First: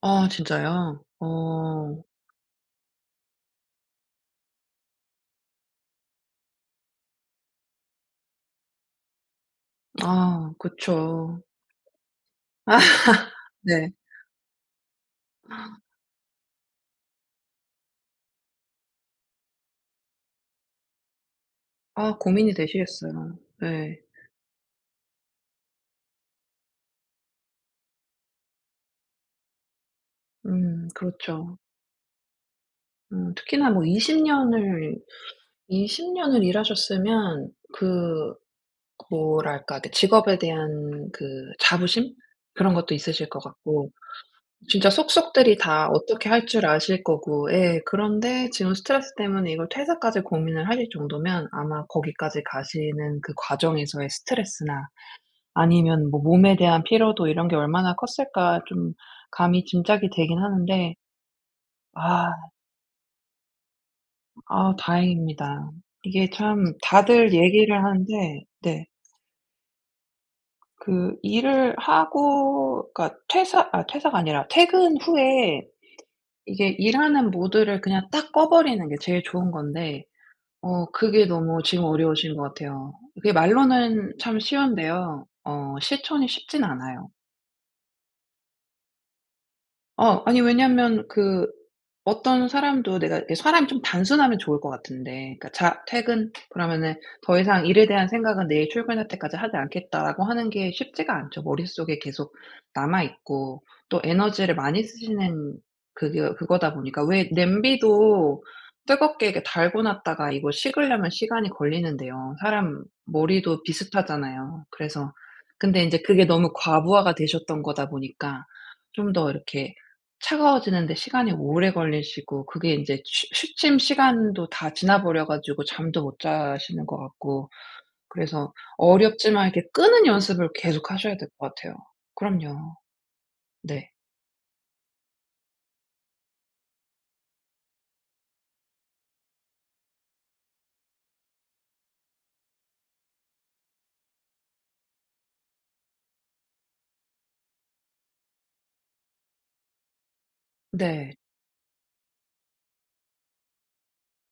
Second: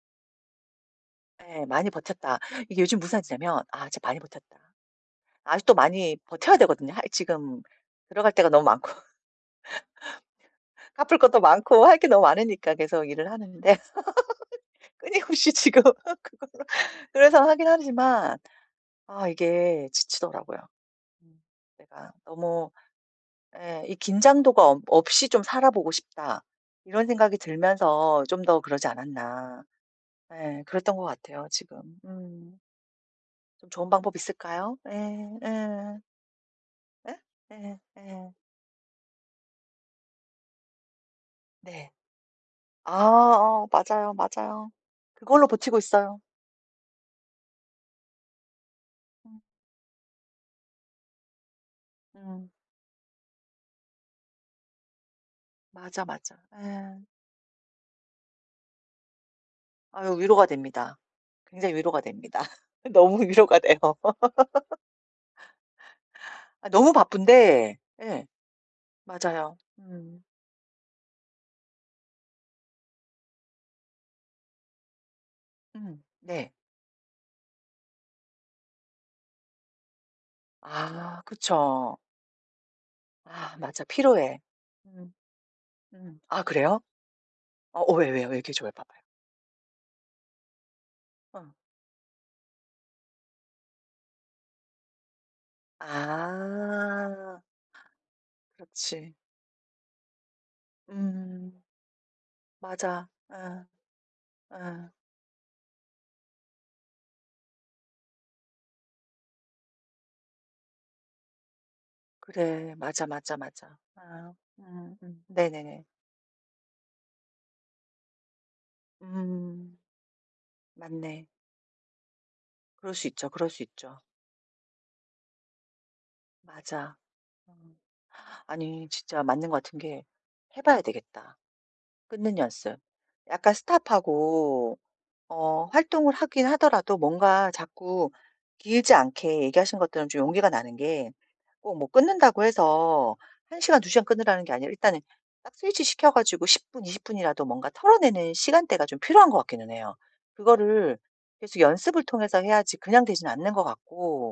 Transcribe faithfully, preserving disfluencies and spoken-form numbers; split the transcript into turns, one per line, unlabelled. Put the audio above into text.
아 진짜요?
예, 많이
어.
버텼다. 이게 요즘 무산 뜻이냐면 아 진짜 많이 버텼다. 아직도 많이 버텨야 되거든요. 아 이 지금 들어갈 데가 너무 많고
아
갚을 것도
그쵸.
많고 할 게 너무 많으니까 계속 일을 하는데
네.
끊임없이 지금 그거를 그래서 하긴 하지만 아 이게 지치더라고요. 내가
아 고민이
너무
되시겠어요.
예 이
네.
'긴장도가 없 없이 좀 살아보고 싶다.' 이런 생각이 들면서 좀 더 그러지 않았나. 예
음
그랬던 것 같아요
그렇죠.
지금. 음.
음
좀
특히나 뭐
좋은 방법이
이십
있을까요?
년을,
예, 예.
이십 년을
예?
일하셨으면
예 예.
그 뭐랄까, 그 직업에 대한 그
네.
자부심? 그런
아
것도 있으실 것
어
같고
맞아요, 맞아요.
진짜
그걸로
속속들이
버티고
다
있어요.
어떻게 할 줄 아실 거고 예 그런데 지금 스트레스
음.
때문에 이걸 퇴사까지 고민을 하실 정도면 아마 거기까지
음.
가시는 그 과정에서의 스트레스나
맞아,
아니면 뭐
맞아.
몸에 대한
예.
피로도 이런 게 얼마나 컸을까? 좀 감히 짐작이
아유
되긴
위로가
하는데.
됩니다. 굉장히 위로가
아.
됩니다. 너무 위로가 돼요.
아 다행입니다. 이게
아
참
너무
다들
바쁜데
얘기를
예
하는데. 네.
맞아요. 음.
그 일을 하고 그러니까 퇴사 아, 퇴사가 아니라 퇴근 후에
음 네.
이게 일하는 모드를 그냥 딱 꺼버리는 게 제일 좋은 건데 어
아
그게 너무 지금
그쵸.
어려우신 것 같아요. 그게
아 맞아.
말로는 참
필요해. 음.
쉬운데요 어
음.
실천이
아
쉽진
그래요?
않아요.
어 왜요, 왜요. 왜 얘기 좀 해 봐 봐요.
어 아니 왜냐면
어.
그 어떤 사람도 내가 이렇게 사람이 좀 단순하면 좋을 것 같은데 그러니까 "자 퇴근." 그러면은 "더
아.
이상 일에 대한 생각은 내일 출근할
그렇지.
때까지 하지 않겠다."라고 하는 게 쉽지가 않죠.
음.
머릿속에 계속 남아
맞아.
있고.
예.
또 에너지를 많이
예.
쓰시는 그거 그거다 보니까 왜 냄비도 뜨겁게 이게 달궈 놨다가 이거 식으려면 시간이 걸리는데요.
그래.
사람
맞아, 맞아,
머리도
맞아. 아
비슷하잖아요.
음
그래서
음.
근데
네네네.
인제 그게 너무 과부하가 되셨던 거다 보니까 좀 더 이렇게
음.
차가워지는 데
맞네.
시간이 오래 걸리시고 그게
그럴
인제
수
취
있죠, 그럴 수
취침
있죠.
시간도 다 지나버려 가지고 잠도 못 주무시는 자시는
맞아.
것 같고
음
그래서
아니 진짜
어렵지만
맞는 것
이렇게
같은 게
끄는 연습을
해봐야
계속하셔야 될
되겠다,
것 같아요.
끊는
그럼요.
연습. 약간
네.
스톱하고 어 활동을 하긴 하더라도 뭔가 자꾸 길지 않게. 얘기하신 것들은 좀 용기가 나는 게 꼭 뭐 끊는다고 해서 한 시간, 두 시간 끊으라는 게 아니라 일단은 딱 스위치 시켜 가지고 십 분, 이십 분이라도 뭔가 털어내는 시간대가 좀 필요한 것 같기는 해요. 그거를
네.
계속 연습을 통해서 해야지 그냥 되진 않는 것 같고.